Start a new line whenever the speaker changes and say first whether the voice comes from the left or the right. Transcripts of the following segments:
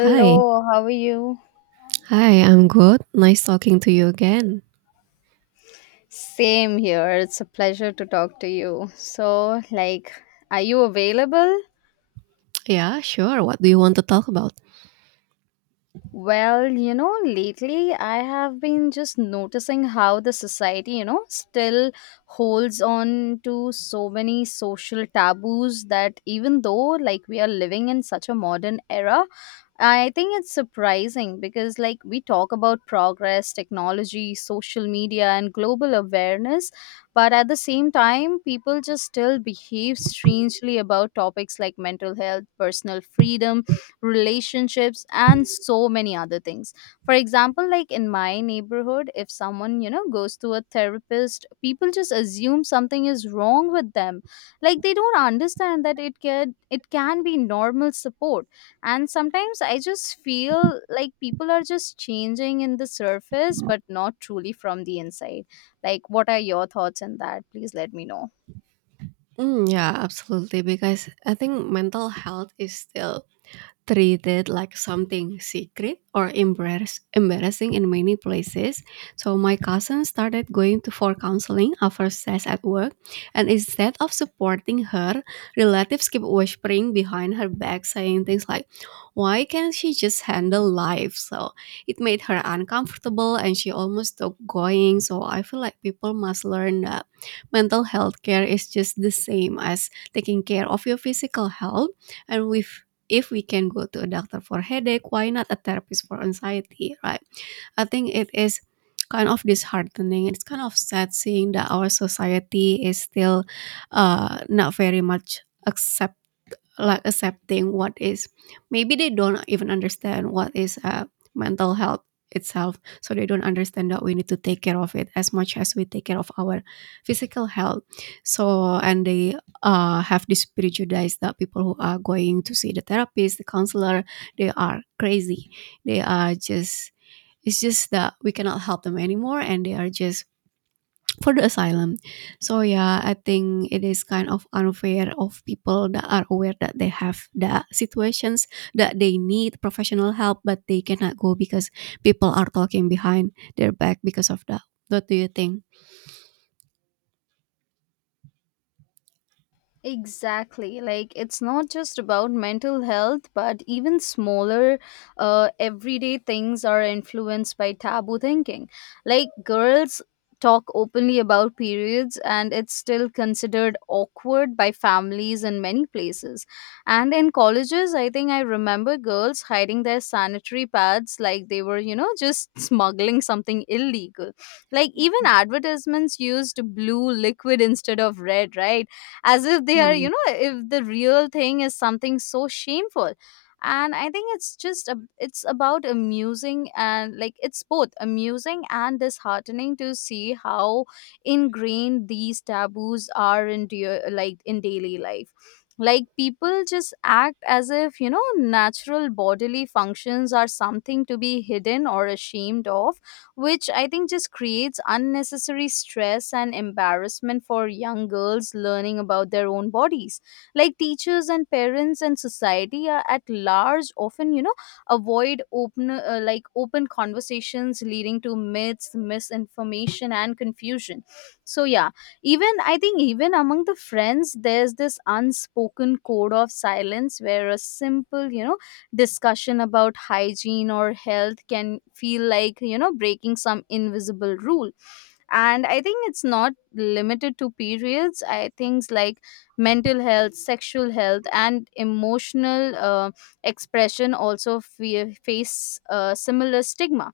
right: Hi.
left: how are you?
right: Hi, I'm good. Nice talking to you again.
left: Same here. It's a pleasure to talk to you. So, like, are you available?
right: Yeah, sure. What do you want to talk about?
left: Lately I have been just noticing how the society, still holds on to so many social taboos that even though like we are living in such a modern era, I think it's surprising because like we talk about progress, technology, social media and global awareness, but at the same time people just still behave strangely about topics like mental health, personal freedom, relationships and so many other things. For example, like in my neighborhood, if someone goes to a therapist, people just assume something is wrong with them. Like, they don't understand that it can be normal support. And sometimes I just feel like people are just changing in the surface but not truly from the inside. Like, what are your thoughts on that? Please let me know.
right: Mm, yeah, absolutely. Because I think mental health is still treated like something secret or embarrassing in many places. So my cousin started going to for counseling after stress at work, and instead of supporting her, relatives keep whispering behind her back, saying things like, "Why can't she just handle life?" So it made her uncomfortable, and she almost stopped going. So I feel like people must learn that mental health care is just the same as taking care of your physical health, and we if we can go to a doctor for headache, why not a therapist for anxiety, right? I think it is kind of disheartening. It's kind of sad seeing that our society is still not very much accepting, like accepting what is. Maybe they don't even understand what is mental health itself, so they don't understand that we need to take care of it as much as we take care of our physical health. And they have this prejudice that people who are going to see the therapist, the counselor, they are crazy, they are just, it's just that we cannot help them anymore and they are just for the asylum. So yeah, I think it is kind of unfair of people that are aware that they have the situations that they need professional help, but they cannot go because people are talking behind their back because of that. What do you think?
left: Exactly. Like, it's not just about mental health, but even smaller, everyday things are influenced by taboo thinking. Like, girls talk openly about periods, and it's still considered awkward by families in many places. And in colleges, I think I remember girls hiding their sanitary pads like they were, just smuggling something illegal. Like, even advertisements used blue liquid instead of red, right? As if they are,
right: Mhm.
left: if the real thing is something so shameful. And I think it's just it's about amusing, and like it's both amusing and disheartening to see how ingrained these taboos are in like in daily life. Like, people just act as if natural bodily functions are something to be hidden or ashamed of, which I think just creates unnecessary stress and embarrassment for young girls learning about their own bodies. Like, teachers and parents and society are at large often, avoid open like open conversations, leading to myths, misinformation and confusion. So yeah, even I think even among the friends there's this unspoken code of silence where a simple, discussion about hygiene or health can feel like breaking some invisible rule. And I think it's not limited to periods. I things like mental health, sexual health and emotional expression also face similar stigma.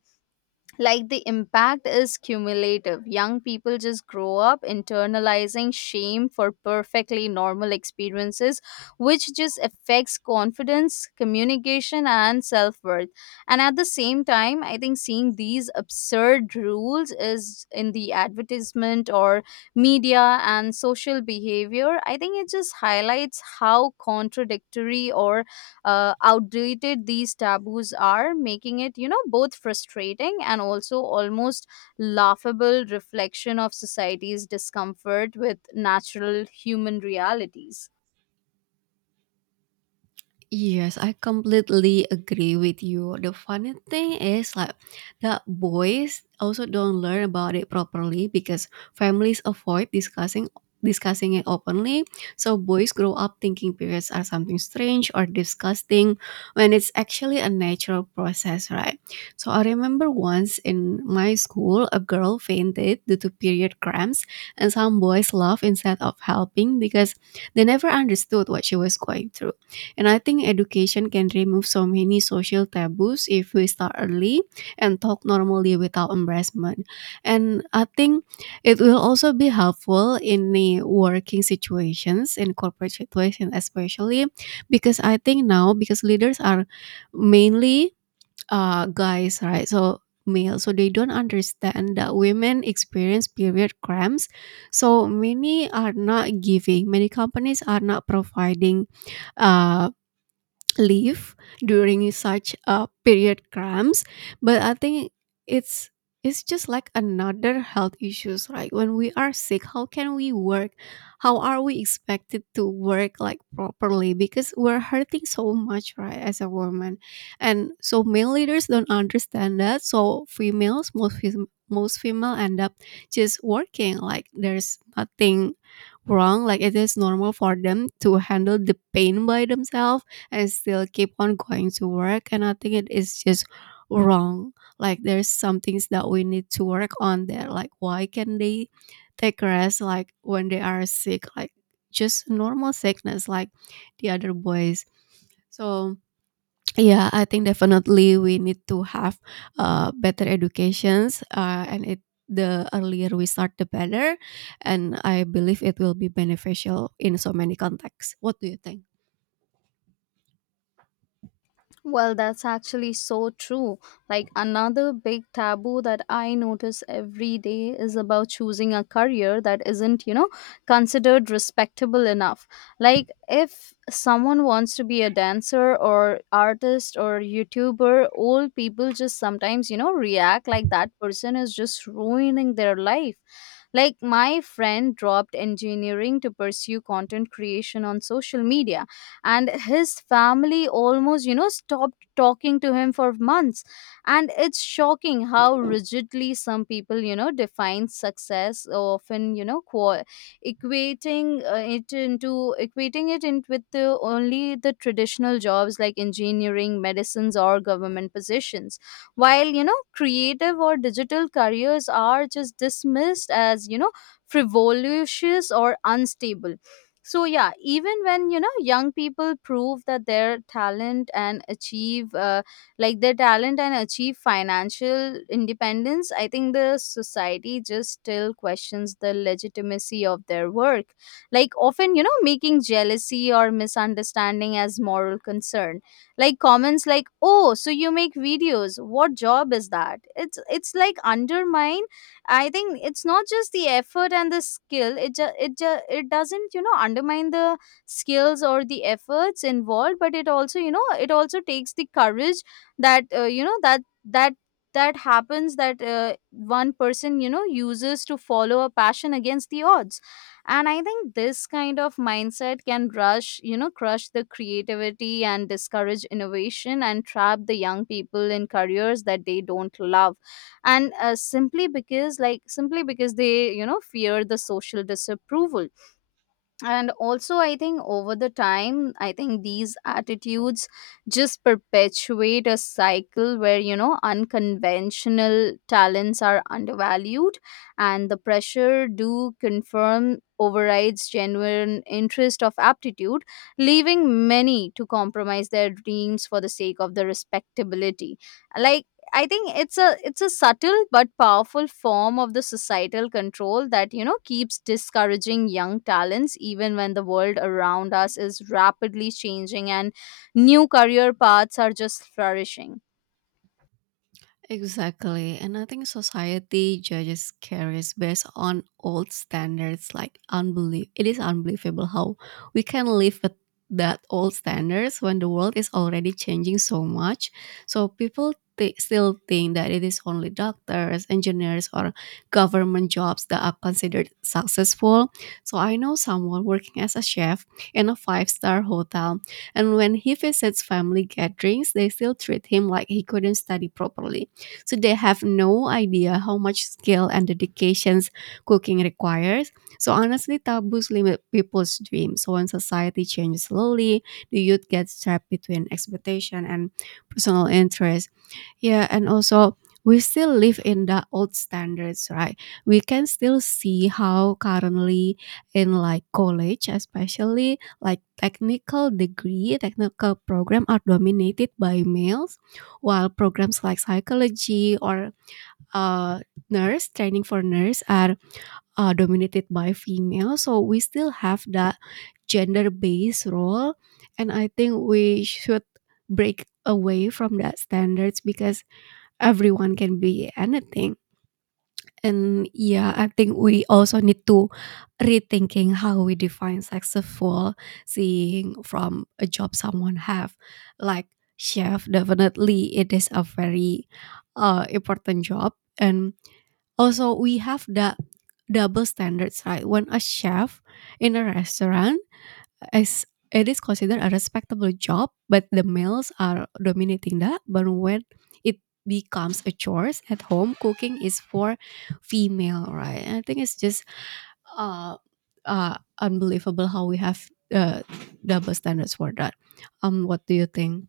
left: Like, the impact is cumulative. Young people just grow up internalizing shame for perfectly normal experiences, which just affects confidence, communication and self-worth. And at the same time, I think seeing these absurd rules is in the advertisement or media and social behavior, I think it just highlights how contradictory or outdated these taboos are, making it, both frustrating and also almost laughable reflection of society's discomfort with natural human realities.
right: Yes, I completely agree with you. The funny thing is like that boys also don't learn about it properly because families avoid discussing it openly. So boys grow up thinking periods are something strange or disgusting when it's actually a natural process, right? So I remember once in my school a girl fainted due to period cramps and some boys laughed instead of helping because they never understood what she was going through. And I think education can remove so many social taboos if we start early and talk normally without embarrassment. And I think it will also be helpful in the working situations, in corporate situations especially, because I think now because leaders are mainly guys, right? So male, so they don't understand that women experience period cramps. So many are not giving. Many companies are not providing uh, leave during such a period cramps, but I think it's it's just like another health issues, right? When we are sick, how can we work? How are we expected to work, like, properly because we're hurting so much, right, as a woman? And so male leaders don't understand that, so females, most most female end up just working like there's nothing wrong, like it is normal for them to handle the pain by themselves. I still keep on going to work, and I think it is just wrong. Like, there's some things that we need to work on there. Like, why can they take rest like when they are sick, like just normal sickness like the other boys? So yeah, I think definitely we need to have better educations, and it the earlier we start the better, and I believe it will be beneficial in so many contexts. What do you think?
left: Well, that's actually so true. Like, another big taboo that I notice every day is about choosing a career that isn't, considered respectable enough. Like, if someone wants to be a dancer or artist or YouTuber, old people just sometimes, react like that person is just ruining their life. Like, my friend dropped engineering to pursue content creation on social media, and his family almost stopped talking to him for months. And it's shocking how rigidly some people define success, often equating it into equating it in with the only the traditional jobs like engineering, medicines or government positions, while creative or digital careers are just dismissed as frivolous or unstable. So yeah, even when young people prove that their talent and achieve their talent and achieve financial independence, I think the society just still questions the legitimacy of their work, like often making jealousy or misunderstanding as moral concern. Like, comments like, "Oh, so you make videos, what job is that?" It's like undermine. I think it's not just the effort and the skill. It doesn't undermine the skills or the efforts involved, but it also it also takes the courage that that happens, that one person uses to follow a passion against the odds. And I think this kind of mindset can rush crush the creativity and discourage innovation and trap the young people in careers that they don't love, and simply because they fear the social disapproval. And also, I think over the time, I think these attitudes just perpetuate a cycle where unconventional talents are undervalued and the pressure to confirm overrides genuine interest of aptitude, leaving many to compromise their dreams for the sake of the respectability. Like, I think it's a subtle but powerful form of the societal control that keeps discouraging young talents even when the world around us is rapidly changing and new career paths are just flourishing.
right: Exactly. And I think society judges carriers based on old standards like unbelief. It is unbelievable how we can live with that old standards when the world is already changing so much. So people still think that it is only doctors, engineers or government jobs that are considered successful. So I know someone working as a chef in a five-star hotel, and when he visits family gatherings, they still treat him like he couldn't study properly, so they have no idea how much skill and dedications cooking requires. So honestly, taboos limit people's dreams. So when society changes slowly, the youth gets trapped between expectation and personal interest. Yeah, and also we still live in the old standards, right? We can still see how currently in like college, especially like technical degree, technical program are dominated by males, while programs like psychology or uh, nurse training for nurse are dominated by female. So we still have that gender-based role, and I think we should break away from that standards because everyone can be anything. And yeah, I think we also need to rethinking how we define successful, seeing from a job someone have. Like chef, definitely it is a very important job. And also we have the double standards, right? When a chef in a restaurant, as it is considered a respectable job, but the males are dominating that. But when it becomes a chores at home, cooking is for female, right? And I think it's just uh, unbelievable how we have uh, double standards for that. What do you think?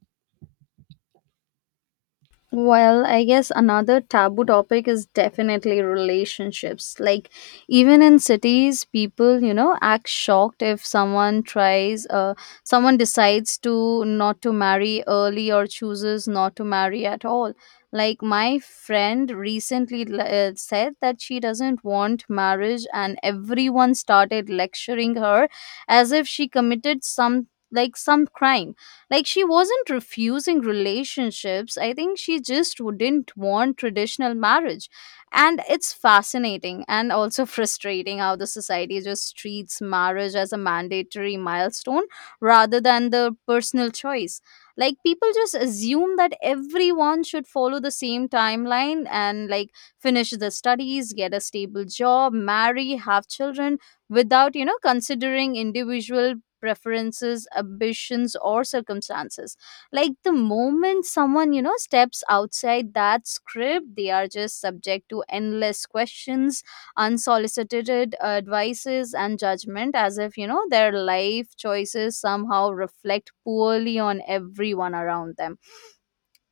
left: Well, I guess another taboo topic is definitely relationships. Like, even in cities, people, act shocked if someone decides to not to marry early or chooses not to marry at all. Like, my friend recently said that she doesn't want marriage, and everyone started lecturing her as if she committed some, like, some crime. Like, she wasn't refusing relationships. I think she just wouldn't want traditional marriage. And it's fascinating and also frustrating how the society just treats marriage as a mandatory milestone rather than the personal choice. Like, people just assume that everyone should follow the same timeline and like finish the studies, get a stable job, marry, have children without, considering individual preferences, ambitions or circumstances. Like, the moment someone steps outside that script, they are just subject to endless questions, unsolicited advices and judgment, as if their life choices somehow reflect poorly on everyone around them.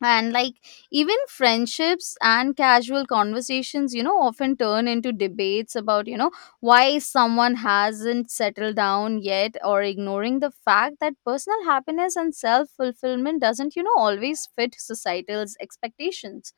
left: And like, even friendships and casual conversations often turn into debates about why someone hasn't settled down yet, or ignoring the fact that personal happiness and self fulfillment doesn't always fit societal's expectations.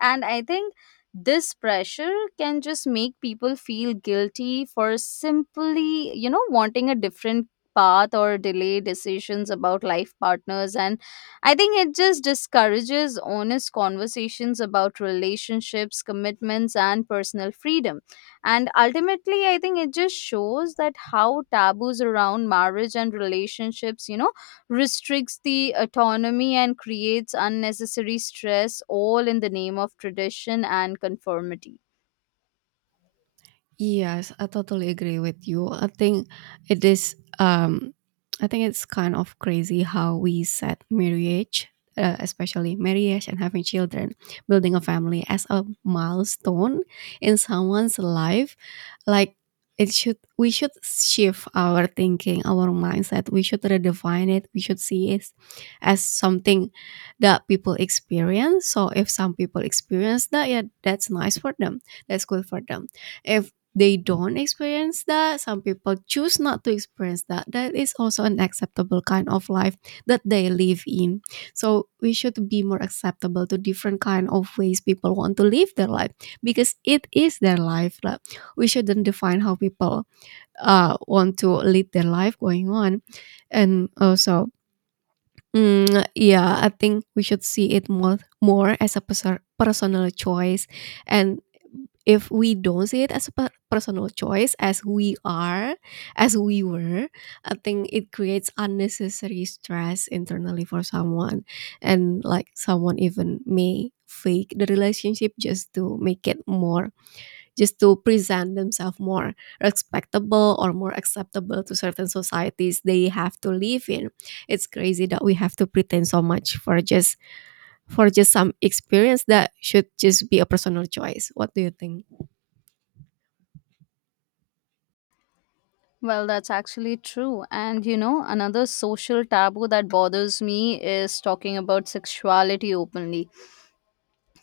left: And I think this pressure can just make people feel guilty for simply wanting a different path or delay decisions about life partners. And I think it just discourages honest conversations about relationships, commitments, and personal freedom. And ultimately, I think it just shows that how taboos around marriage and relationships, restricts the autonomy and creates unnecessary stress, all in the name of tradition and conformity.
right: Yes, I totally agree with you. I think it is I think it's kind of crazy how we set marriage, especially marriage and having children, building a family as a milestone in someone's life. Like it should we should shift our thinking, our mindset. We should redefine it. We should see it as something that people experience. So if some people experience that, yeah, that's nice for them. That's good for them. If they don't experience that, some people choose not to experience that, that is also an acceptable kind of life that they live in. So we should be more acceptable to different kind of ways people want to live their life, because it is their life. Like, we shouldn't define how people want to lead their life going on. And also, mm, yeah, I think we should see it more as a personal choice, and if we don't see it as a personal choice, as as we were, I think it creates unnecessary stress internally for someone, and like someone even may fake the relationship just to make it more just to present themselves more respectable or more acceptable to certain societies they have to live in. It's crazy that we have to pretend so much for just some experience that should just be a personal choice. What do you think?
left: Well, that's actually true. And you know, another social taboo that bothers me is talking about sexuality openly.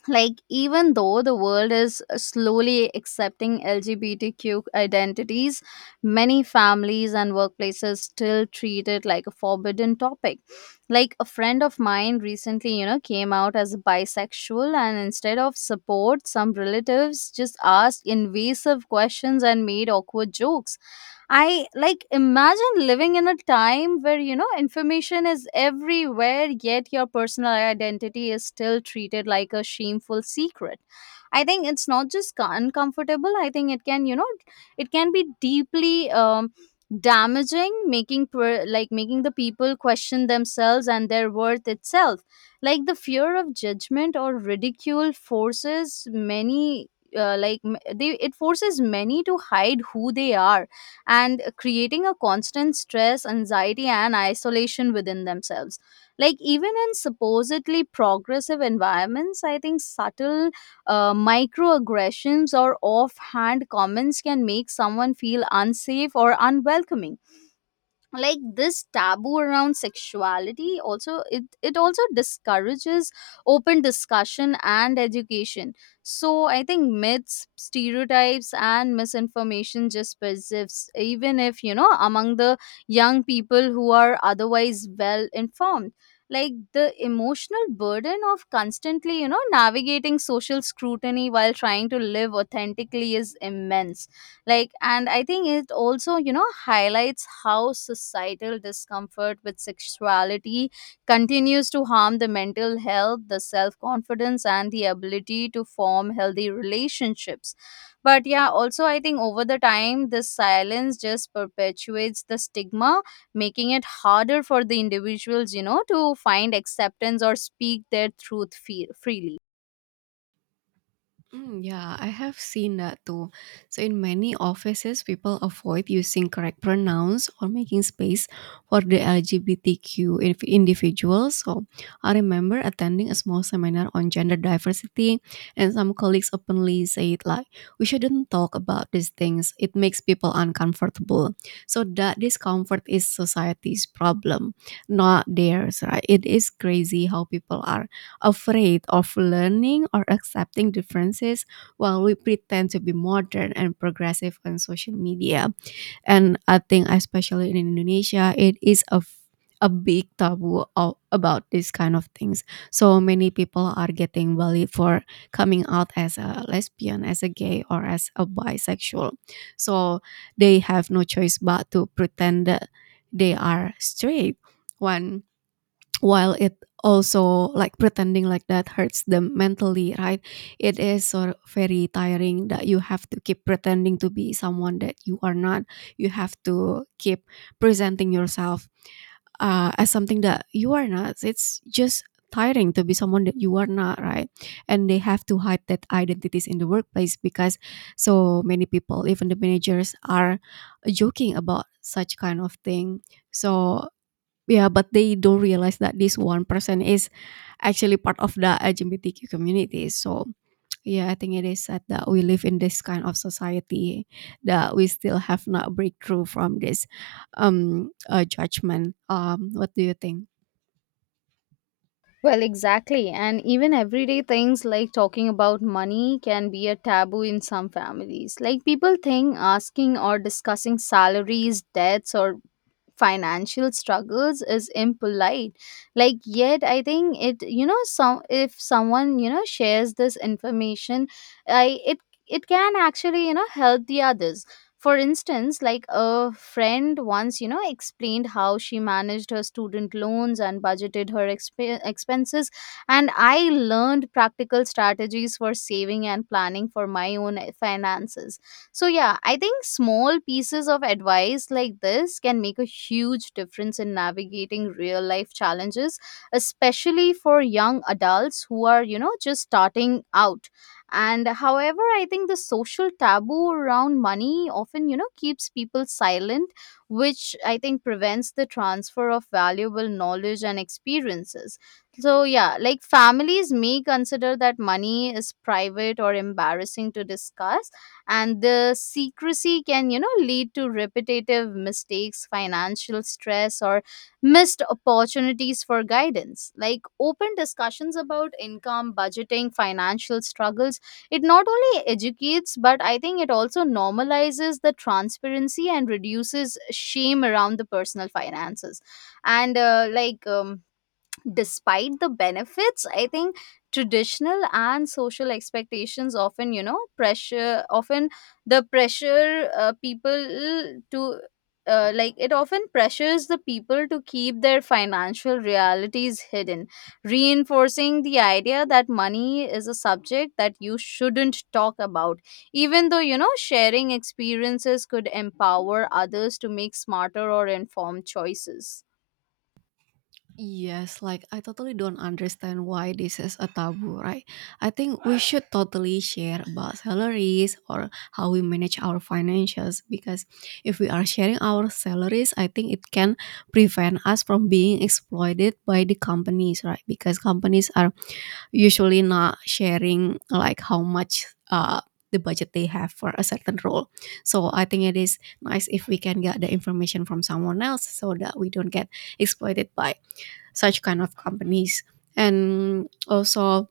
left: Like, even though the world is slowly accepting LGBTQ identities, many families and workplaces still treat it like a forbidden topic. Like, a friend of mine recently came out as bisexual, and instead of support, some relatives just asked invasive questions and made awkward jokes. I like imagine living in a time where information is everywhere, yet your personal identity is still treated like a shameful secret. I think it's not just uncomfortable. I think it can it can be deeply damaging, making making the people question themselves and their worth itself. Like, the fear of judgment or ridicule forces many. Like m- they it forces many to hide who they are, and creating a constant stress, anxiety, and isolation within themselves. Like, even in supposedly progressive environments, I think subtle microaggressions or offhand comments can make someone feel unsafe or unwelcoming. Like, this taboo around sexuality also it also discourages open discussion and education. So I think myths, stereotypes and misinformation just persists, even if among the young people who are otherwise well informed. Like, the emotional burden of constantly navigating social scrutiny while trying to live authentically is immense. Like, and I think it also highlights how societal discomfort with sexuality continues to harm the mental health, the self confidence and the ability to form healthy relationships. But yeah, also I think over the time this silence just perpetuates the stigma, making it harder for the individuals to find acceptance or speak their truth freely.
right: Mm, yeah, I have seen that too. So, in many offices, people avoid using correct pronouns or making space for the LGBTQ individuals. So, I remember attending a small seminar on gender diversity, and some colleagues openly said, like, we shouldn't talk about these things, it makes people uncomfortable. So, that discomfort is society's problem, not theirs, right? It is crazy how people are afraid of learning or accepting differences while we pretend to be modern and progressive on social media. And I think, especially in Indonesia, it is a big taboo about these kind of things. So many people are getting bullied for coming out as a lesbian, as a gay, or as a bisexual. So they have no choice but to pretend that they are straight. When while it also, like, pretending like that hurts them mentally, right? It is sort of very tiring that you have to keep pretending to be someone that you are not. You have to keep presenting yourself as something that you are not. It's just tiring to be someone that you are not, right? And they have to hide that identities in the workplace because so many people, even the managers, are joking about such kind of thing. So yeah, but they don't realize that this 1% is actually part of the LGBTQ community. So, yeah, I think it is sad that we live in this kind of society that we still have not breakthrough from this judgment. What do you think?
left: Well, exactly. And even everyday things like talking about money can be a taboo in some families. Like people think asking or discussing salaries, debts, or financial struggles is impolite. Like yet I think it some if someone shares this information, I it it can actually help the others. For instance, like a friend once, explained how she managed her student loans and budgeted her expenses, and I learned practical strategies for saving and planning for my own finances. So, yeah, I think small pieces of advice like this can make a huge difference in navigating real life challenges, especially for young adults who are, you know, just starting out. And however, I think the social taboo around money often, you know, keeps people silent, which I think prevents the transfer of valuable knowledge and experiences. So, yeah, like families may consider that money is private or embarrassing to discuss, and the secrecy can, lead to repetitive mistakes, financial stress, or missed opportunities for guidance. Like open discussions about income, budgeting, financial struggles, it not only educates, but I think it also normalizes the transparency and reduces shame around the personal finances. And like Despite the benefits, I think traditional and social expectations often, pressure often the pressure people to like it often pressures the people to keep their financial realities hidden, reinforcing the idea that money is a subject that you shouldn't talk about, even though sharing experiences could empower others to make smarter or informed choices.
right: Yes, like I totally don't understand why this is a taboo, right? I think we should totally share about salaries or how we manage our financials, because if we are sharing our salaries, I think it can prevent us from being exploited by the companies, right? Because companies are usually not sharing like how much uh the budget they have for a certain role. So I think it is nice if we can get the information from someone else so that we don't get exploited by such kind of companies. And also,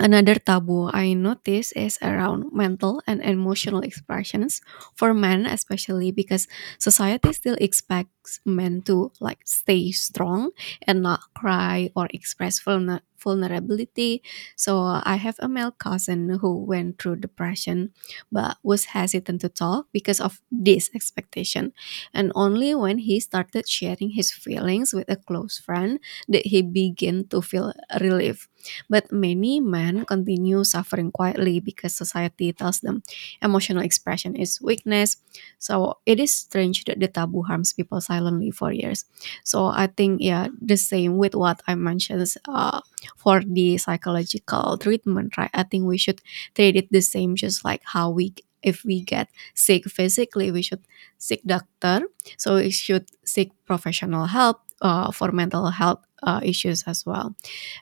right: another taboo I notice is around mental and emotional expressions for men, especially because society still expects men to like stay strong and not cry or express vulnerability. So I have a male cousin who went through depression but was hesitant to talk because of this expectation. And only when he started sharing his feelings with a close friend did he begin to feel relief, but many men continue suffering quietly because society tells them emotional expression is weakness. So it is strange that the taboo harms people silently for years. So I think, yeah, the same with what I mentioned uh, for the psychological treatment, right? I think we should treat it the same, just like how we. If we get sick physically, we should seek doctor. So we should seek professional help for mental health issues as well.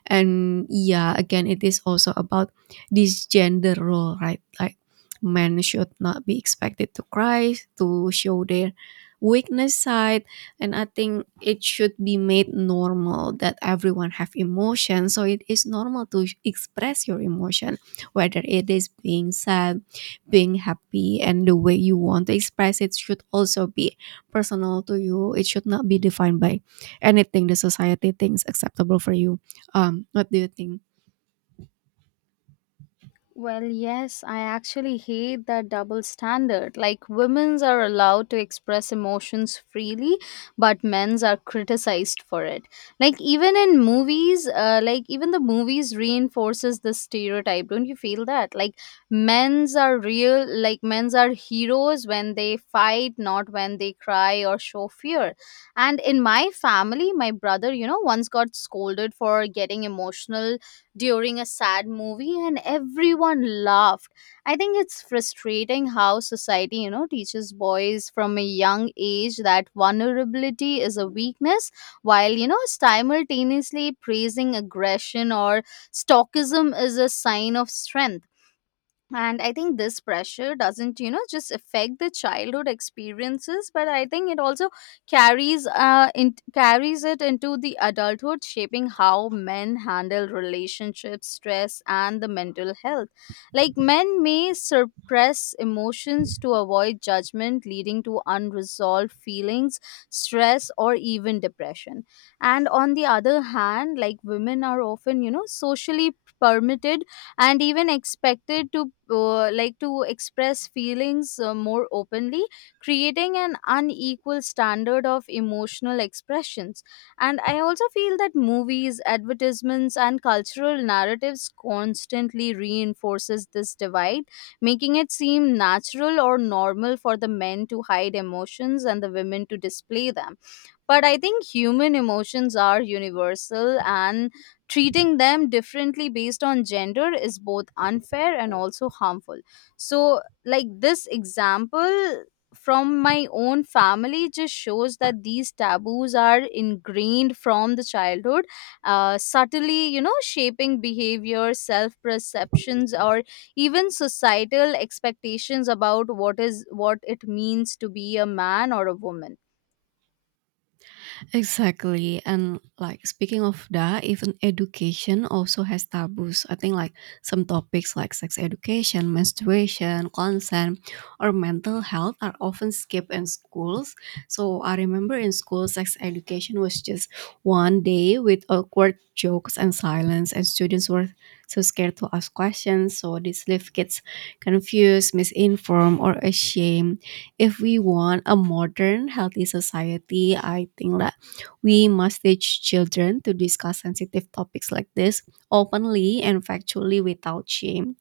right: And yeah, again, it is also about this gender role, right? Like men should not be expected to cry to show their weakness side. And I think it should be made normal that everyone have emotion, so it is normal to express your emotion, whether it is being sad, being happy. And the way you want to express it should also be personal to you. It should not be defined by anything the society thinks acceptable for you. What do you think?
left: Well, yes, I actually hate that double standard. Like, women's are allowed to express emotions freely, but men's are criticized for it. Like, even in movies, like, even the movies reinforces this stereotype. Don't you feel that? Like, men's are real, like, men's are heroes when they fight, not when they cry or show fear. And in my family, my brother, you know, once got scolded for getting emotional during a sad movie, and everyone laughed. I think it's frustrating how society, you know, teaches boys from a young age that vulnerability is a weakness, while, you know, simultaneously praising aggression or stoicism is a sign of strength. And I think this pressure doesn't, just affect the childhood experiences, but I think it also carries it into the adulthood, shaping how men handle relationships, stress, and the mental health. Like men may suppress emotions to avoid judgment, leading to unresolved feelings, stress, or even depression. And on the other hand, like women are often, socially permitted and even expected to, to express feelings more openly, creating an unequal standard of emotional expressions. And I also feel that movies, advertisements, and cultural narratives constantly reinforces this divide, making it seem natural or normal for the men to hide emotions and the women to display them. But I think human emotions are universal, and treating them differently based on gender is both unfair and also harmful. So, like this example from my own family just shows that these taboos are ingrained from the childhood, subtly, you know, shaping behavior, self perceptions, or even societal expectations about what is what it means to be a man or a woman.
right: Exactly. And like speaking of that, even education also has taboos. I think like some topics like sex education, menstruation, consent, or mental health are often skipped in schools. So I remember in school, sex education was just one day with awkward jokes and silence, and students were so scared to ask questions. So this leave kids confused, misinformed, or ashamed. If we want a modern healthy society, I think that we must teach children to discuss sensitive topics like this openly and factually without shame.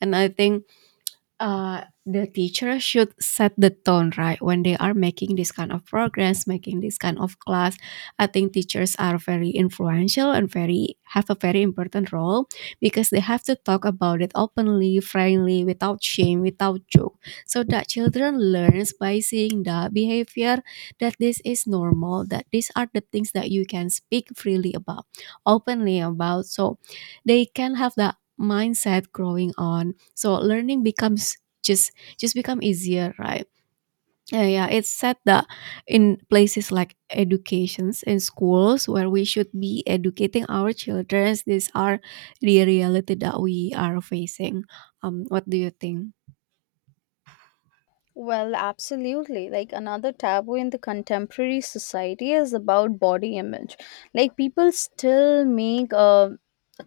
right: And I think uh, the teacher should set the tone, right? When they are making this kind of programs, making this kind of class, I think teachers are very influential and very have a very important role, because they have to talk about it openly, friendly, without shame, without joke, so that children learns by seeing the behavior that this is normal, that these are the things that you can speak freely about, openly about. So they can have the mindset growing on, so learning becomes just just become easier, right? Yeah, yeah, it's said that in places like educations in schools where we should be educating our children, these are the reality that we are facing. What do you think?
left: Well, absolutely. Like another taboo in the contemporary society is about body image. Like people still make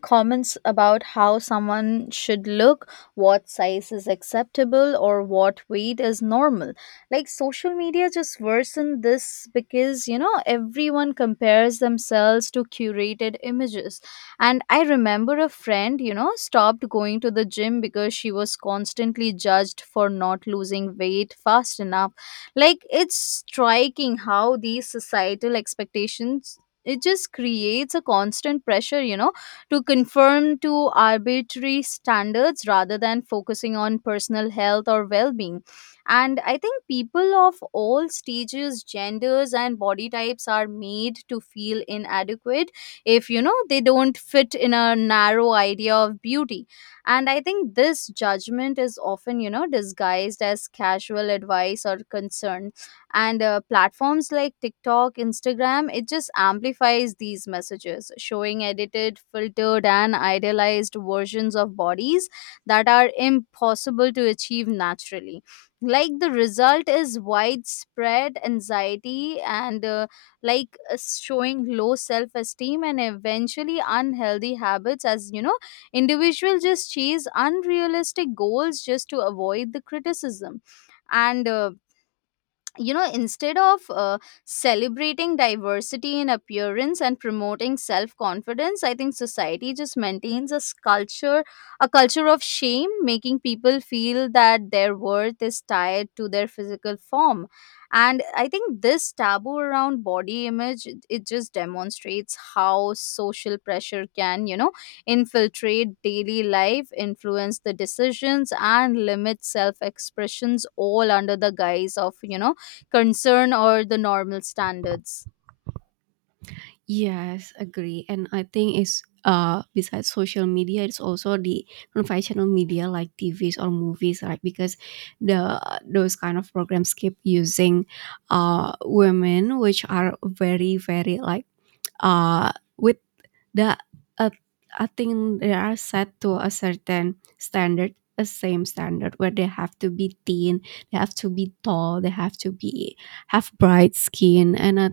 left: comments about how someone should look, what size is acceptable, or what weight is normal. Like social media just worsen this because, you know, everyone compares themselves to curated images. And I remember a friend, you know, stopped going to the gym because she was constantly judged for not losing weight fast enough. Like it's striking how these societal expectations, it just creates a constant pressure, you know, to conform to arbitrary standards rather than focusing on personal health or well being. And I think people of all stages, genders, and body types are made to feel inadequate if, you know, they don't fit in a narrow idea of beauty. And I think this judgment is often, you know, disguised as casual advice or concern. And platforms like TikTok, Instagram, it just amplifies these messages, showing edited, filtered, and idealized versions of bodies that are impossible to achieve naturally. Like the result is widespread anxiety and, showing low self esteem and eventually unhealthy habits, as, you know, individuals just chase unrealistic goals just to avoid the criticism. And you know instead of celebrating diversity in appearance and promoting self confidence, I think society just maintains a culture, a culture of shame, making people feel that their worth is tied to their physical form. And I think this taboo around body image, it just demonstrates how social pressure can, infiltrate daily life, influence the decisions, and limit self expressions, all under the guise of, you know, concern or the normal standards.
right: Yes, agree. And I think it's besides social media, it's also the conventional media like TVs or movies, right? Because the those kind of programs keep using women which are very, very like uh with the uh, I think they are set to a certain standard, a same standard where they have to be thin, they have to be tall, they have to be have bright skin, and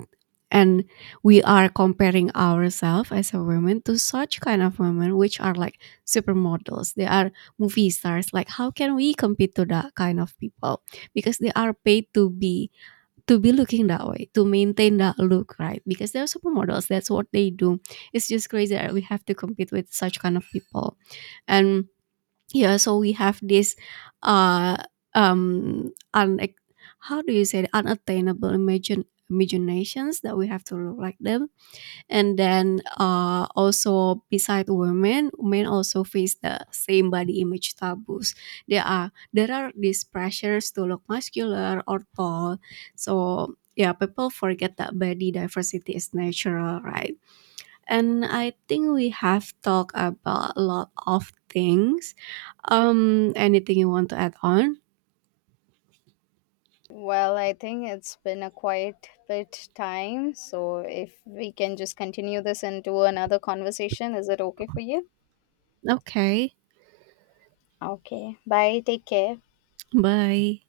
right: and we are comparing ourselves as a woman to such kind of women which are like supermodels. They are movie stars. Like how can we compete to that kind of people, because they are paid to be looking that way, to maintain that look, right? Because they're supermodels, that's what they do. It's just crazy that we have to compete with such kind of people. And yeah, so we have this uh un how do you say it? Unattainable imagine imaginations that we have to look like them. And then also beside women, men also face the same body image taboos. There are these pressures to look muscular or tall. So yeah, people forget that body diversity is natural, right? And I think we have talked about a lot of things. Anything you want to add on?
left: Well, I think it's been a quite bit time, so if we can just continue this into another conversation, is it okay for you?
right: Okay.
left: Okay. Bye. Take care.
right: Bye.